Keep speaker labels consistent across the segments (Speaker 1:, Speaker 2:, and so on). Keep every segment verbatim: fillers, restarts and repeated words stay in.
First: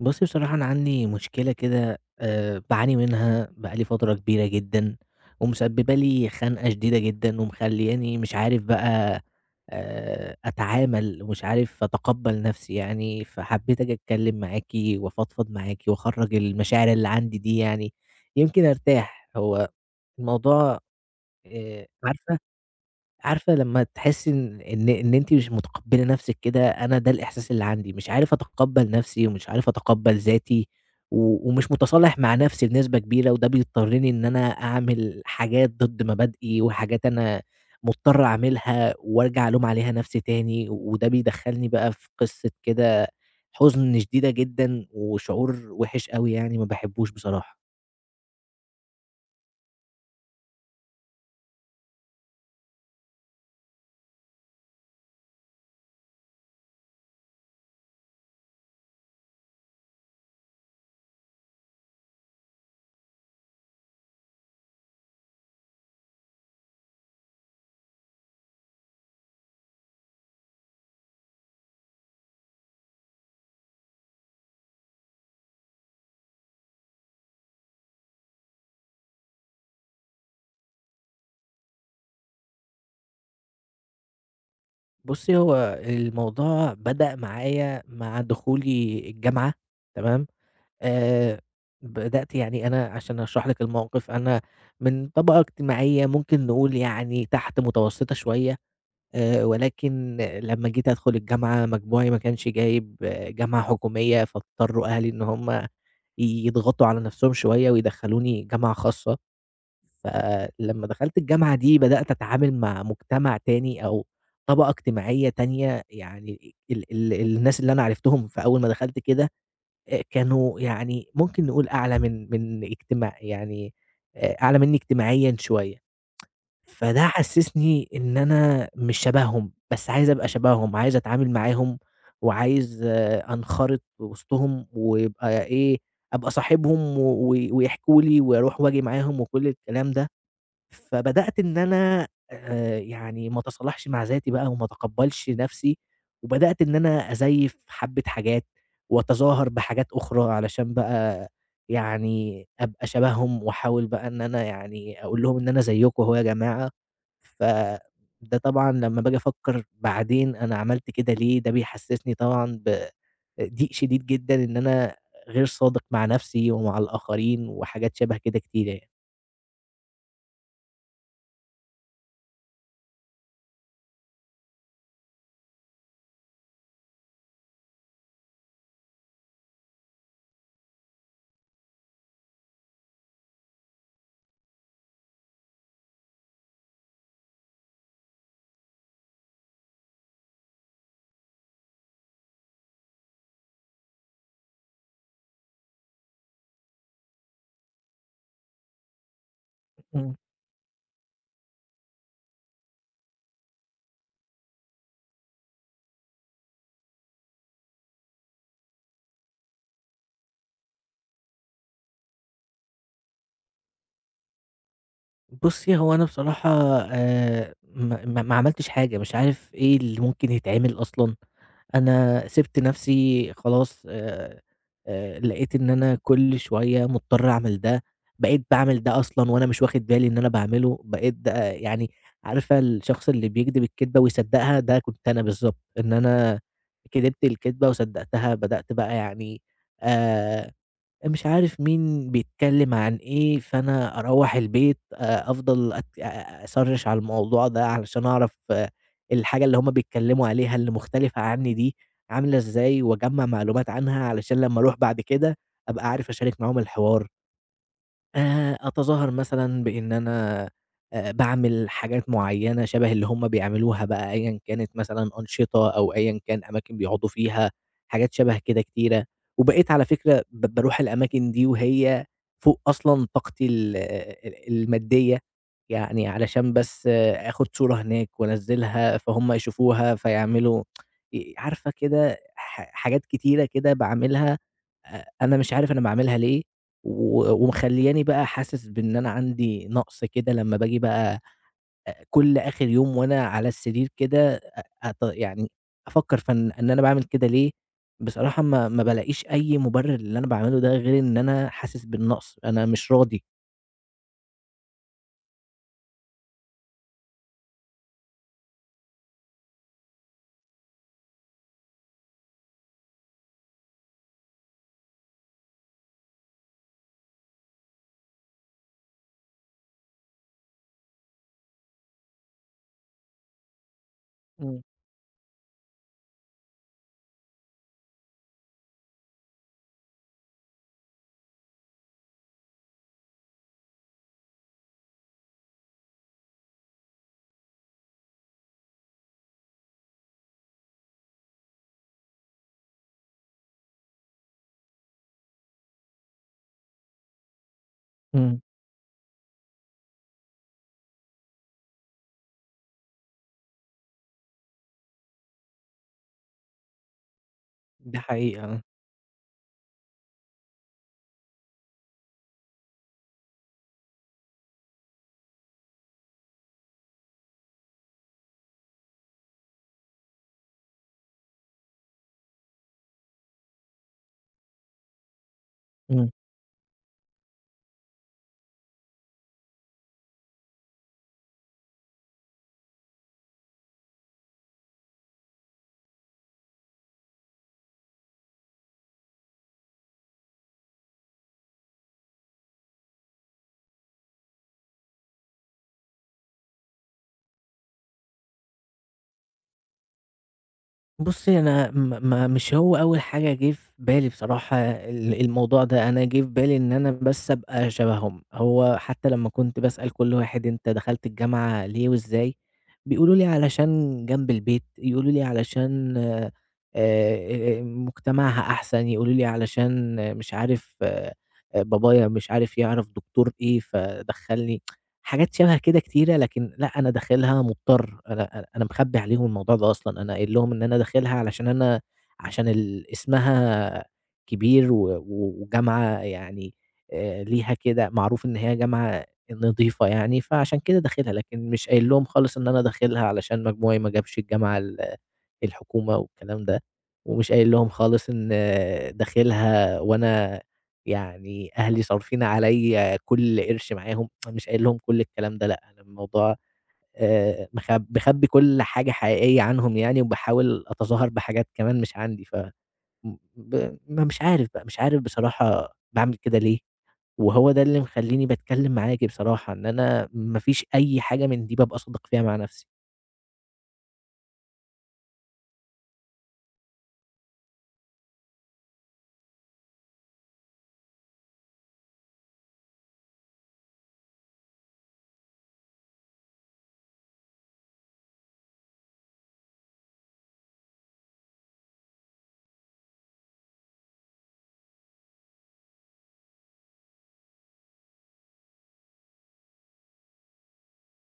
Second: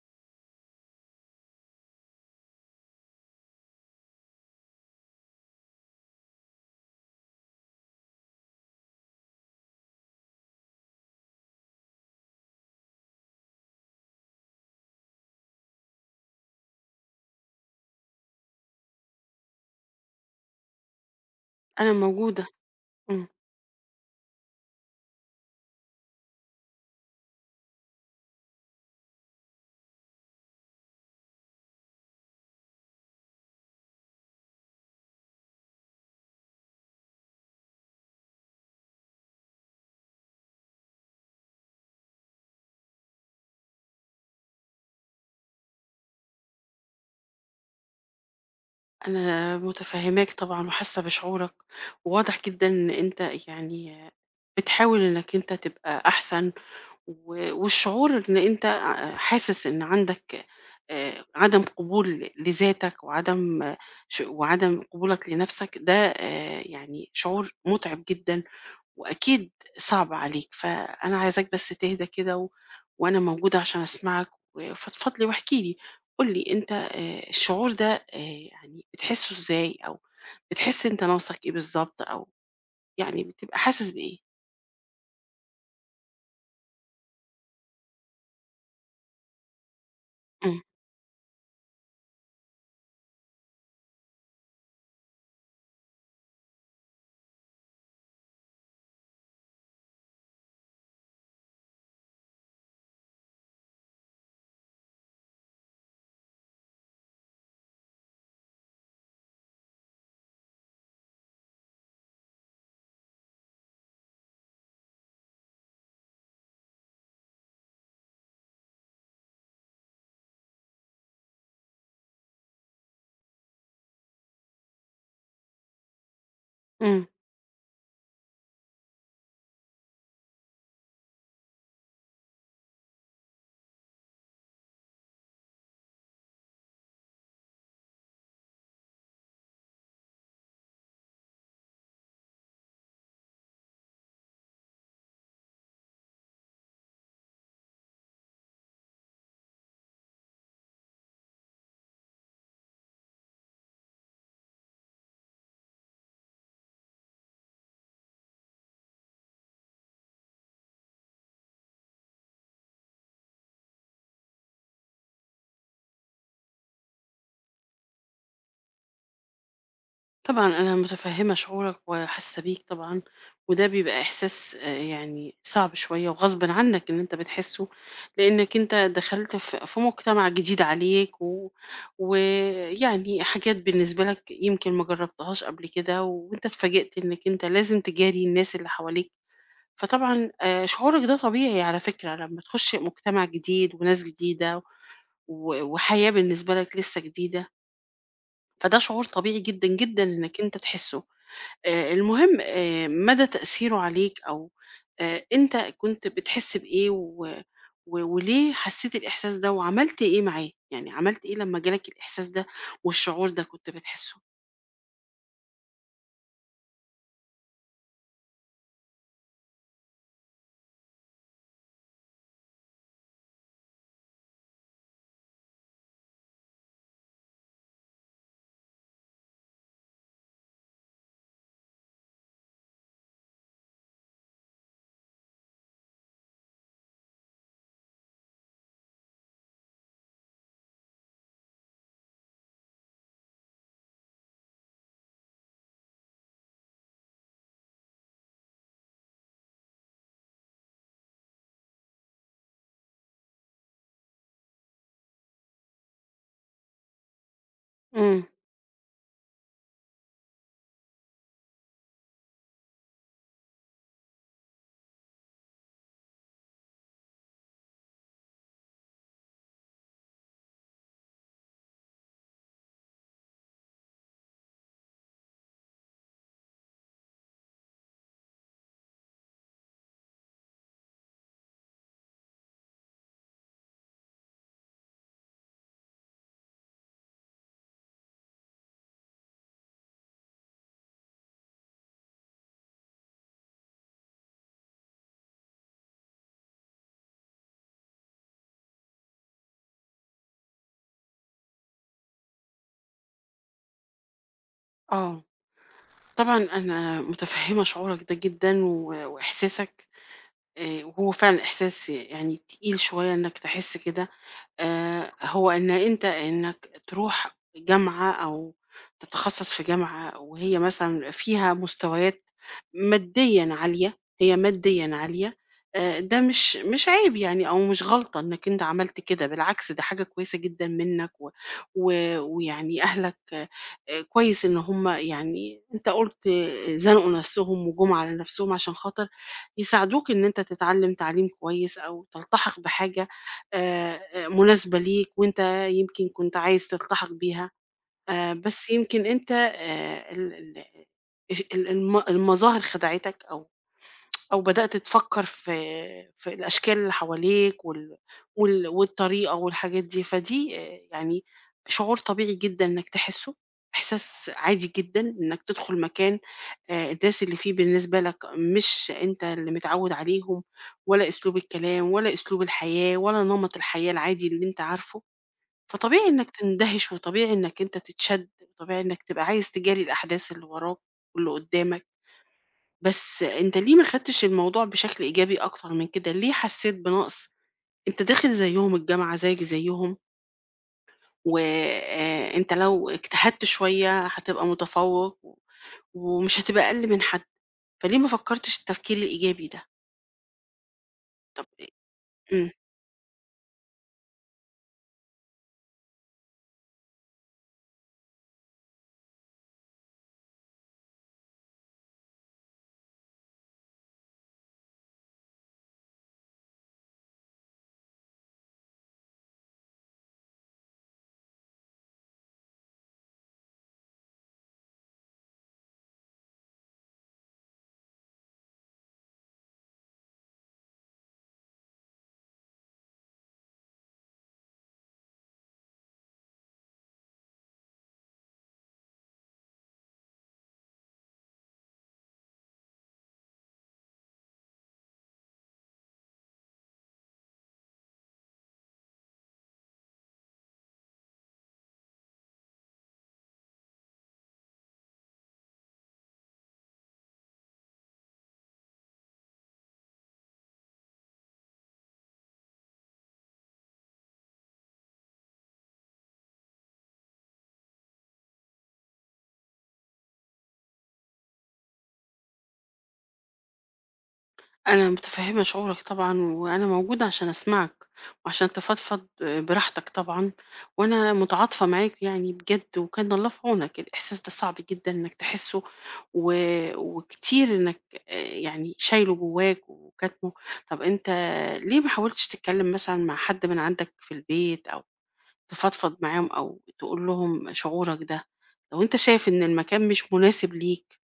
Speaker 1: بُصّي، بصراحة أنا عندي مشكلة كده آآ باعاني منها بقى لي فترة كبيرة جدًا، ومسببة لي خنقة شديدة جدًا، ومخلّياني مش عارف بقى آآ أتعامل، ومش عارف أتقبّل نَفْسي يعني، فحبّيت آجي أتكلّم معاكِ وأفضفض معاكِ وأخرّج المشاعر اللي عندي دي يعني، يمكن أرتاح. هو الموضوع آآ
Speaker 2: أنا
Speaker 1: عارفة
Speaker 2: موجودة. إمم،
Speaker 1: عارفة لمّا تحسّي إن إن إن أنتِ مش متقبّلة نَفْسِك كده، أنا ده الإحساس اللي عندي، مش عارف أتقبّل نَفْسي ومش عارف أتقبّل ذاتي و ومش متصالح مع نَفْسي بنسبة كبيرة، وده بيضطرّني إن أنا أعمل حاجات ضد مبادئي وحاجات أنا مضطر أعملها وأرجع ألوم عليها نَفْسي تاني، وده بيدخّلني بقى في قصة كده حُزن شديدة جدًا وشعور وِحِش أوي يعني ما باحبّوش بصراحة.
Speaker 2: أنا متفهّماك طبعًا وحاسة بشعورك، وواضح جدًا إن أنت يعني بتحاول إنك أنت تبقى أحسن، و والشعور إن أنت ع حاسس إن عندك آآ، عدم قبول لذاتك وعدم ش وعدم قبولك لنفسك ده، آآ، يعني شعور مُتعب جدًا وأكيد صعب عليك، فأنا عايزاك بس تهدى كده، و وأنا موجودة عشان أسمعك وفضفض لي واحكِ لي، قُل لي أنت آآ الشعور ده آآ يعني بتحسّه إزاي، أو بتحس أنت ناقصك إيه بالضبط، أو يعني بتبقى حاسس بإيه؟
Speaker 1: بُصّي، هو الموضوع بدأ معايا مع دخولي الجامعة تمام؟
Speaker 2: إمم،
Speaker 1: آآ، بدأت يعني أنا عشان أشرح لِك الموقف، أنا من طبقة اجتماعية ممكن نقول يعني تحت متوسطة شوية، آآ، ولكن لمّا جيت أدخل الجامعة مجموعي ما كانش جايب آه، جامعة حكومية، فاضطروا أهلي إن هم يضغطوا على نفسهم شوية ويدخلوني جامعة خاصة، فلمّا دخلت الجامعة دي بدأت أتعامل مع مجتمع تاني أو طبقة اجتماعية تانية، يعني ال ال الناس اللي أنا عرفتهم في أول ما دخلت كده آآ كانوا يعني ممكن نقول أعلى من من اجتماع يعني آآ أعلى منّي اجتماعيًا شوية،
Speaker 2: إمم.
Speaker 1: فده حسّسني إن أنا مش شبههم، بس عايز أبقى شبههم، عايز أتعامل معاهم وعايز آه، أنخرط وسطهم ويبقى إيه، أبقى صاحبهم و و ويحكوا لي وأروح وآجي معاهم وكل الكلام ده. فبدأت إن أنا آآ يعني ما أتصالحش مع ذاتي بقى وما أتقبّلش نَفْسي، وبدأت إن أنا أزيّف حبّة حاجات وأتظاهر بحاجات أخرى علشان بقى يعني أبقى شبههم وأحاول بقى إن أنا يعني أقول لهم إن أنا زيّكم أهو يا جماعة، فده طبعًا لمّا باجي أفكّر بعدين أنا عملت كده ليه، ده بيحسّسني طبعًا ب ضيق شديد جدًا إن أنا غير صادق مع نَفْسي ومع الآخرين وحاجات شَبه كده كتيرة يعني.
Speaker 2: طبعًا أنا متفهّمة شعورك وحاسة بيك طبعًا، وده بيبقى إحساس آآ يعني صعب شوية وغصبٍ عنك إن أنت بتحسّه، لإنك أنت دخلت ف في مجتمع جديد عليك، و ويعني حاجات بالنسبة لك يمكن ما جرّبتهاش قبل كده، وأنت اتفاجئت إنك أنت لازم تجاري الناس اللي حواليك، فطبعًا آآ شعورك ده طبيعي على فكرة لمّا تخش مجتمع جديد وناس جديدة و وحياة بالنسبة لك لسه جديدة، فده شعور طبيعي جدًا، جدًا
Speaker 1: إمم.
Speaker 2: إنك أنت تحسّه. آآ المهم آآ مدى تأثيره عليك، أو آآ أنت كنت بتحس بإيه، و و وليه حسّيت الإحساس ده وعملت إيه معاه؟ يعني عملت إيه لمّا جالك الإحساس ده والشعور ده كنت بتحسّه؟
Speaker 1: بُصّي، هو أنا بصراحة آآ ما ما ما عملتش حاجة، مش عارف إيه اللي ممكن يتعمل أصلًا، أنا سِبت نَفْسي خلاص آآ آآ لقيت إن أنا كل شوية مضطر أعمل ده، بقيت باعمل ده أصلًا وأنا مش واخد بالي إن أنا باعمله، بقيت ده يعني عارفة الشخص اللي بيكدب الكدبة ويصدّقها، ده كنت أنا بالضبط، إن أنا كدبت الكدبة وصدّقتها، بدأت بقى يعني آآ مش عارف مين بيتكلم عن إيه، فأنا أروّح البيت آآ أفضل أت أ أسرِّش على الموضوع ده علشان أعرف آه، الحاجة اللي هُم بيتكلموا عليها اللي مختلفة عني دي عاملة إزاي، وأجمّع معلومات عنها علشان لمّا أروح بعد كده أبقى عارف أشارك معاهم الحوار.
Speaker 2: إمم،
Speaker 1: آآ أتظاهر مثلًا بإن أنا آآ باعمل حاجات معيّنة شَبه اللي هُم بيعملوها بقى أيًا كانت مثلًا أنشطة أو أيًا كان أماكن بيقعدوا فيها، حاجات شَبه كده كتيرة، وبقيت على فكرة ب باروح الأماكن دي وهي فوق أصلًا طاقتي ال ال المادية، يعني علشان بس آه، آخُد صورة هناك وأنزّلها فهُم يشوفوها فيعملوا ي عارفة كده ح حاجات كتيرة كده باعملها أ أنا مش عارف أنا باعملها ليه، و ومخلّياني بقى حاسس بإن أنا عندي نقص كده لمّا باجي بقى أ كل آخر يوم وأنا على السرير كده أ أت يعني أفكّر في إن إن أنا باعمل كده ليه، بصراحة ما ما بالاقيش أي مُبرر للي أنا باعمله ده غير إن أنا حاسس بالنقص، أنا مش راضي.
Speaker 2: آه. طبعًا أنا مُتفهِّمة شعورك ده جدًا و وإحساسك، آآ وهو فعلًا إحساس يعني تقيل شوية إنّك تحس كده. آآ هو إن أنت إنك تروح جامعة، أو تتخصص في جامعة وهي مثلًا فيها مستويات ماديًا عالية، هي
Speaker 1: إمم،
Speaker 2: ماديًا عالية. آآ ده مش مش عيب يعني، أو مش غلطة إنك أنت عملت كده، بالعكس ده حاجة كويسة جدًا منك، و و ويعني أهلك آآ كويس إن هُم يعني أنت قُلت آه، زنقوا نفسهم وجُم على نفسهم عشان خاطر يساعدوك إن أنت تتعلم تعليم كويس، أو تلتحق بحاجة آآ، آآ، مناسبة ليك، وأنت يمكن كنت عايز تلتحق بيها. آآ،
Speaker 1: إمم.
Speaker 2: بس يمكن أنت، آآ، ال ال ال الم المظاهر خدعتك، أو أو بدأت تفكّر في في الأشكال اللي حواليك وال
Speaker 1: دي حقيقة،
Speaker 2: وال والطريقة والحاجات دي، فدي آآ يعني شعور طبيعي جدًا إنّك تحسّه، إحساس عادي جدًا إنّك تدخل مكان آآ الناس اللي فيه بالنسبة لك مش أنت اللي متعوّد عليهم، ولا أسلوب الكلام، ولا أسلوب الحياة، ولا نمط الحياة العادي اللي أنت عارفه، فطبيعي
Speaker 1: آه.
Speaker 2: إنّك تندهش، وطبيعي إنّك أنت تتشد، وطبيعي إنّك تبقى عايز تجاري الأحداث اللي وراك واللي قُدّامك. بس أنت ليه ما خدتش الموضوع بشكل إيجابي أكتر من كده؟ ليه حسيت بنقص؟ أنت داخل زيهم الجامعة زيك زيهم، وأنت لو اجتهدت شوية هتبقى متفوق، و- ومش هتبقى أقل من حد، فليه ما فكرتش التفكير الإيجابي ده؟
Speaker 1: بُصّي،
Speaker 2: طب
Speaker 1: أنا م ما
Speaker 2: إمم.
Speaker 1: مش هو أول حاجة جه في بالي بصراحة ال الموضوع ده، أنا جه في بالي إن أنا بس أبقى شبههم، هو حتى لمّا كنت باسأل كل واحد أنت دخلت الجامعة ليه وإزاي، بيقولوا لي علشان جنب البيت، يقولوا لي علشان آآ مجتمعها أحسن، يقولوا لي علشان آه، مش عارف آآ بابايا مش عارف يعرف دكتور إيه فدخّلني. حاجات شبه كده كتيرة، لكن لأ، أنا داخلها مضطر، أنا أنا أنا مخبّي عليهم الموضوع ده أصلًا، أنا قايل لهم إن أنا داخلها علشان أنا عشان ال اسمها كبير و و وجامعة يعني آآ ليها كده معروف إن هي جامعة نضيفة يعني، فعشان كده داخلها، لكن مش قايل لهم خالص إن أنا داخلها علشان مجموعي ما جابش الجامعة ال الحكومة والكلام ده، ومش قايل لهم خالص إن آه، داخلها وأنا يعني أهلي صارفين عليّا كل قرش معاهم، أنا مش قايل لهم كل الكلام ده لأ، أنا الموضوع آآ مخب مخبّي كل حاجة حقيقية عنهم يعني، وباحاول أتظاهر بحاجات كمان مش عندي، ف م ب ما مش عارف بقى، مش عارف بصراحة باعمل كده ليه، وهو ده اللي مخلّيني باتكلّم معاكِ بصراحة، إن أنا ما فيش أي حاجة من دي بابقى صادق فيها مع نفسي.
Speaker 2: أنا متفهمة شعورك طبعًا، وأنا موجودة عشان أسمعك، وعشان تفضفض براحتك طبعًا، وأنا متعاطفة معاك يعني بجد، وكان الله في عونك، الإحساس ده صعب جدًا إنك تحسه، و وكتير إنك، آآ، يعني شايله جواك وكاتمه. طب أنت ليه ما حاولتش تتكلم مثلًا مع حد من عندك في البيت، أو تفضفض معاهم، أو تقول لهم شعورك ده؟ لو أنت شايف إن المكان مش مناسب ليك،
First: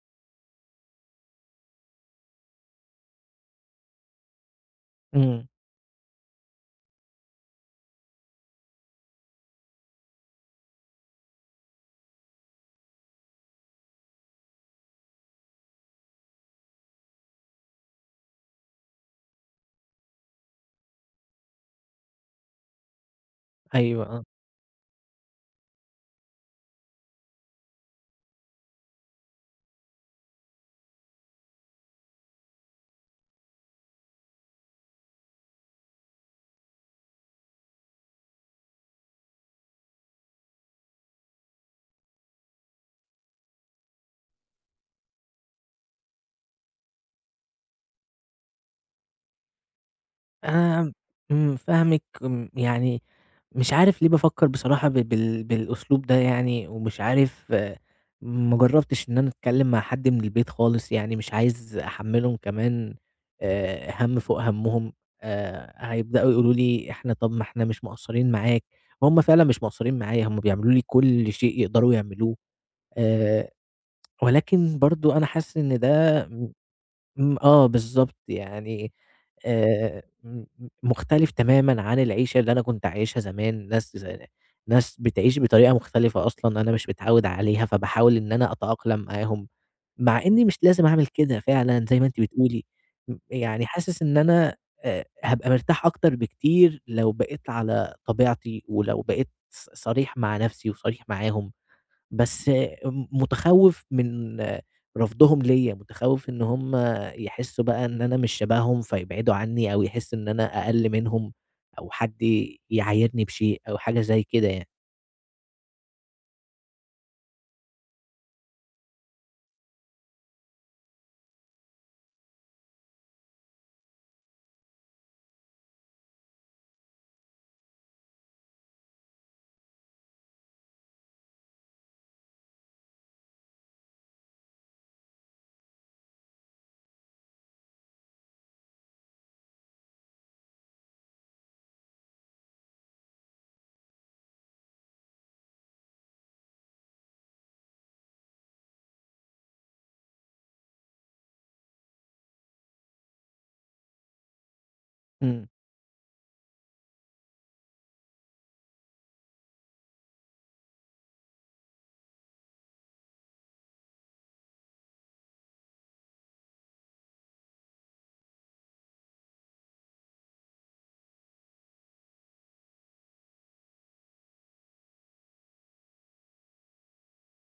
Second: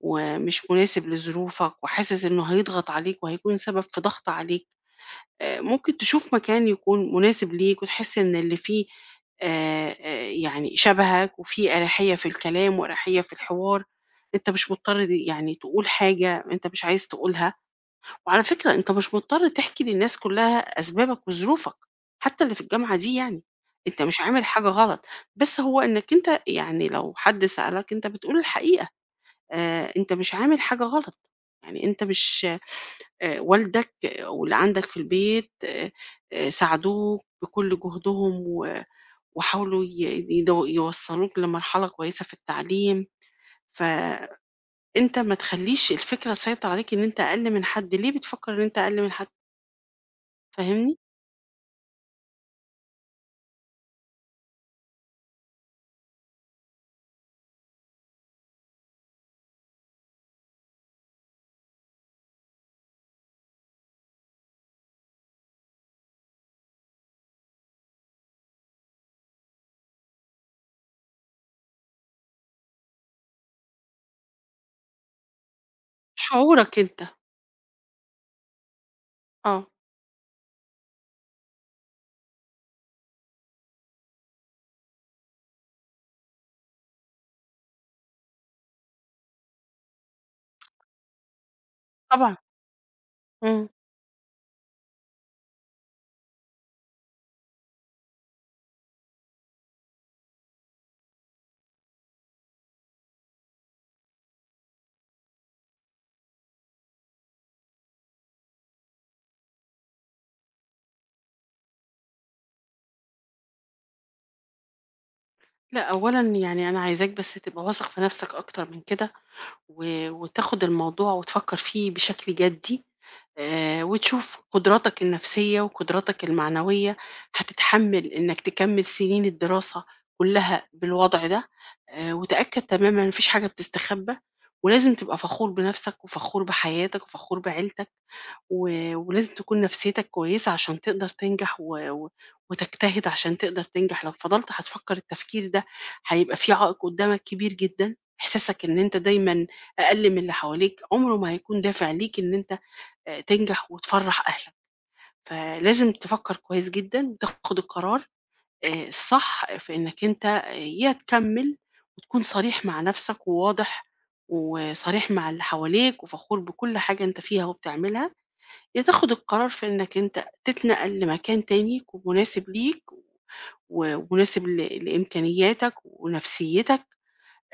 Speaker 2: ومش مناسب لظروفك، وحاسس إنه هيضغط عليك وهيكون سبب في ضغط عليك،
Speaker 1: إمم،
Speaker 2: آآ ممكن تشوف مكان يكون مناسب ليك وتحس إن اللي فيه آآ آآ يعني شبهك، وفيه أريحية في الكلام وأريحية في الحوار. أنت مش مضطر د يعني تقول حاجة أنت مش عايز تقولها، وعلى فكرة أنت مش مضطر تحكي للناس كلها أسبابك وظروفك، حتى اللي في الجامعة دي يعني. أنت
Speaker 1: أيوه،
Speaker 2: مش
Speaker 1: آه.
Speaker 2: عامل حاجة غلط، بس هو إنك أنت يعني لو حد سألك أنت بتقول الحقيقة. آآ أنت مش عامل حاجة غلط، يعني أنت مش آآ والدك واللي عندك في البيت آآ ساعدوك بكل جهدهم، و وحاولوا ي يدو يوصّلوك لمرحلة كويسة في التعليم، فأنت ما تخلّيش الفكرة تسيطر عليك إن أنت أقل من حد، ليه بتفكّر إن أنت أقل من حد،
Speaker 1: أنا
Speaker 2: فاهمني؟
Speaker 1: إمم، فاهمِك، م يعني مش عارف ليه بافكّر بصراحة ب بال بالأسلوب ده يعني، ومش عارف ما جرّبتش إن أنا أتكلّم مع حد من البيت خالص، يعني مش عايز أحمّلهم كمان آآ هَم فوق هَمّهم، آآ هيبدأوا يقولوا لي: "إحنا طَب ما إحنا مش مقصّرين معاك." وهُم فعلًا مش مقصّرين معايا، هُم بيعملوا لي كل شيء يقدروا يعملوه، آآ ولكن برضه أنا حاسس إن ده
Speaker 2: شعورك أنت،
Speaker 1: إمم، آه بالضبط، يعني
Speaker 2: آه،
Speaker 1: آآ م م مختلف تمامًا عن العيشة اللي أنا كنت عايشها زمان، ناس ز ناس بتعيش بطريقة مختلفة أصلًا أنا مش متعوّد عليها، فباحاول إن أنا أتأقلم معاهم، مع إني مش لازم أعمل كده فعلًا زي ما أنتِ
Speaker 2: طبعًا،
Speaker 1: بتقولي، م يعني
Speaker 2: إمم.
Speaker 1: حاسس إن أنا آآ هابقى مرتاح أكتر بكتير لو بقيت على طبيعتي، ولو بقيت ص صريح مع نفسي وصريح معاهم. بس م متخوّف من رفضهم ليّا، متخوّف إن هُم يحسّوا بقى إن أنا مش شبههم فيبعدوا عنّي أو يحسّوا إن أنا أقَل منهم أو حد يعايرني بشيء أو حاجة زي كده يعني.
Speaker 2: لأ أولًا يعني أنا عايزاك بس تبقى واثق في نَفْسك أكتر من كده، و وتاخد الموضوع وتفكر فيه بشكل جدي، آآ وتشوف قدراتك النفسية وقدراتك المعنوية هتتحمل إنك تكمل سنين الدراسة كلها بالوضع ده، آآ وتأكد تمامًا ما فيش حاجة بتستخبى، ولازم تبقى فخور بنفسك وفخور بحياتك وفخور بعيلتك. و ولازم تكون نفسيتك كويسة عشان تقدر تنجح، و و وتجتهد عشان تقدر تنجح. لو فضلت هتفكّر التفكير ده هيبقى في عائق قدّامك كبير جدًا، إحساسك إن أنت دايمًا أقل من اللي حواليك عمره ما هيكون دافع ليك إن أنت آآ تنجح وتفرّح أهلك،
Speaker 1: إمم.
Speaker 2: فلازم تفكّر كويس جدًا وتاخد القرار آآ الصح في إنك أنت آه، يا تكمّل وتكون صريح مع نفسك وواضح وصريح مع اللي حواليك وفخور بكل حاجة أنت فيها وبتعملها. يا تاخد القرار في إنك أنت تتنقل لمكان تاني يكون مناسب ليك، و- ومناسب ل- لإمكانياتك ونفسيتك.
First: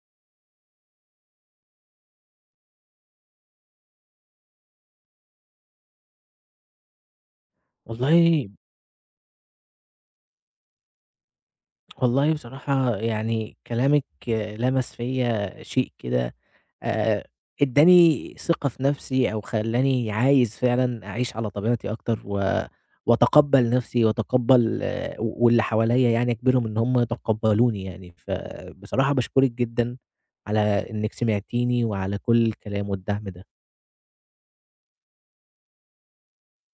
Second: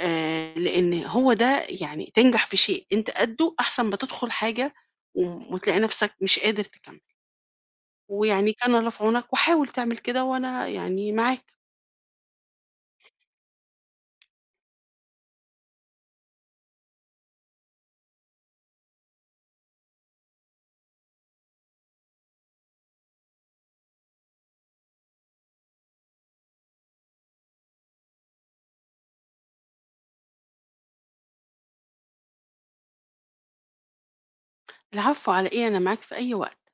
Speaker 2: آه، لأن هو ده يعني تنجح في شيء أنت قده أحسن ما تدخل حاجة وم- وتلاقي نفسك مش قادر تكمل،
Speaker 1: والله
Speaker 2: ويعني كان الله في عونك وحاول تعمل كده وأنا يعني معاك.
Speaker 1: والله بصراحة يعني كلامِك لَمَس فيّا شيء كده آآ ادّاني ثقة في نَفْسي أو خلّاني عايز فعلًا أعيش على طبيعتي أكتر و وأتقبّل نَفْسي وأتقبّل آه، واللي حواليّا يعني أجبرهم إن هم يتقبّلوني يعني، فبصراحة باشكرِك جدًا على إنِّك سمعتيني وعلى كل الكلام والدعم ده.
Speaker 2: العفو على إيه، أنا معاك في أي وقت.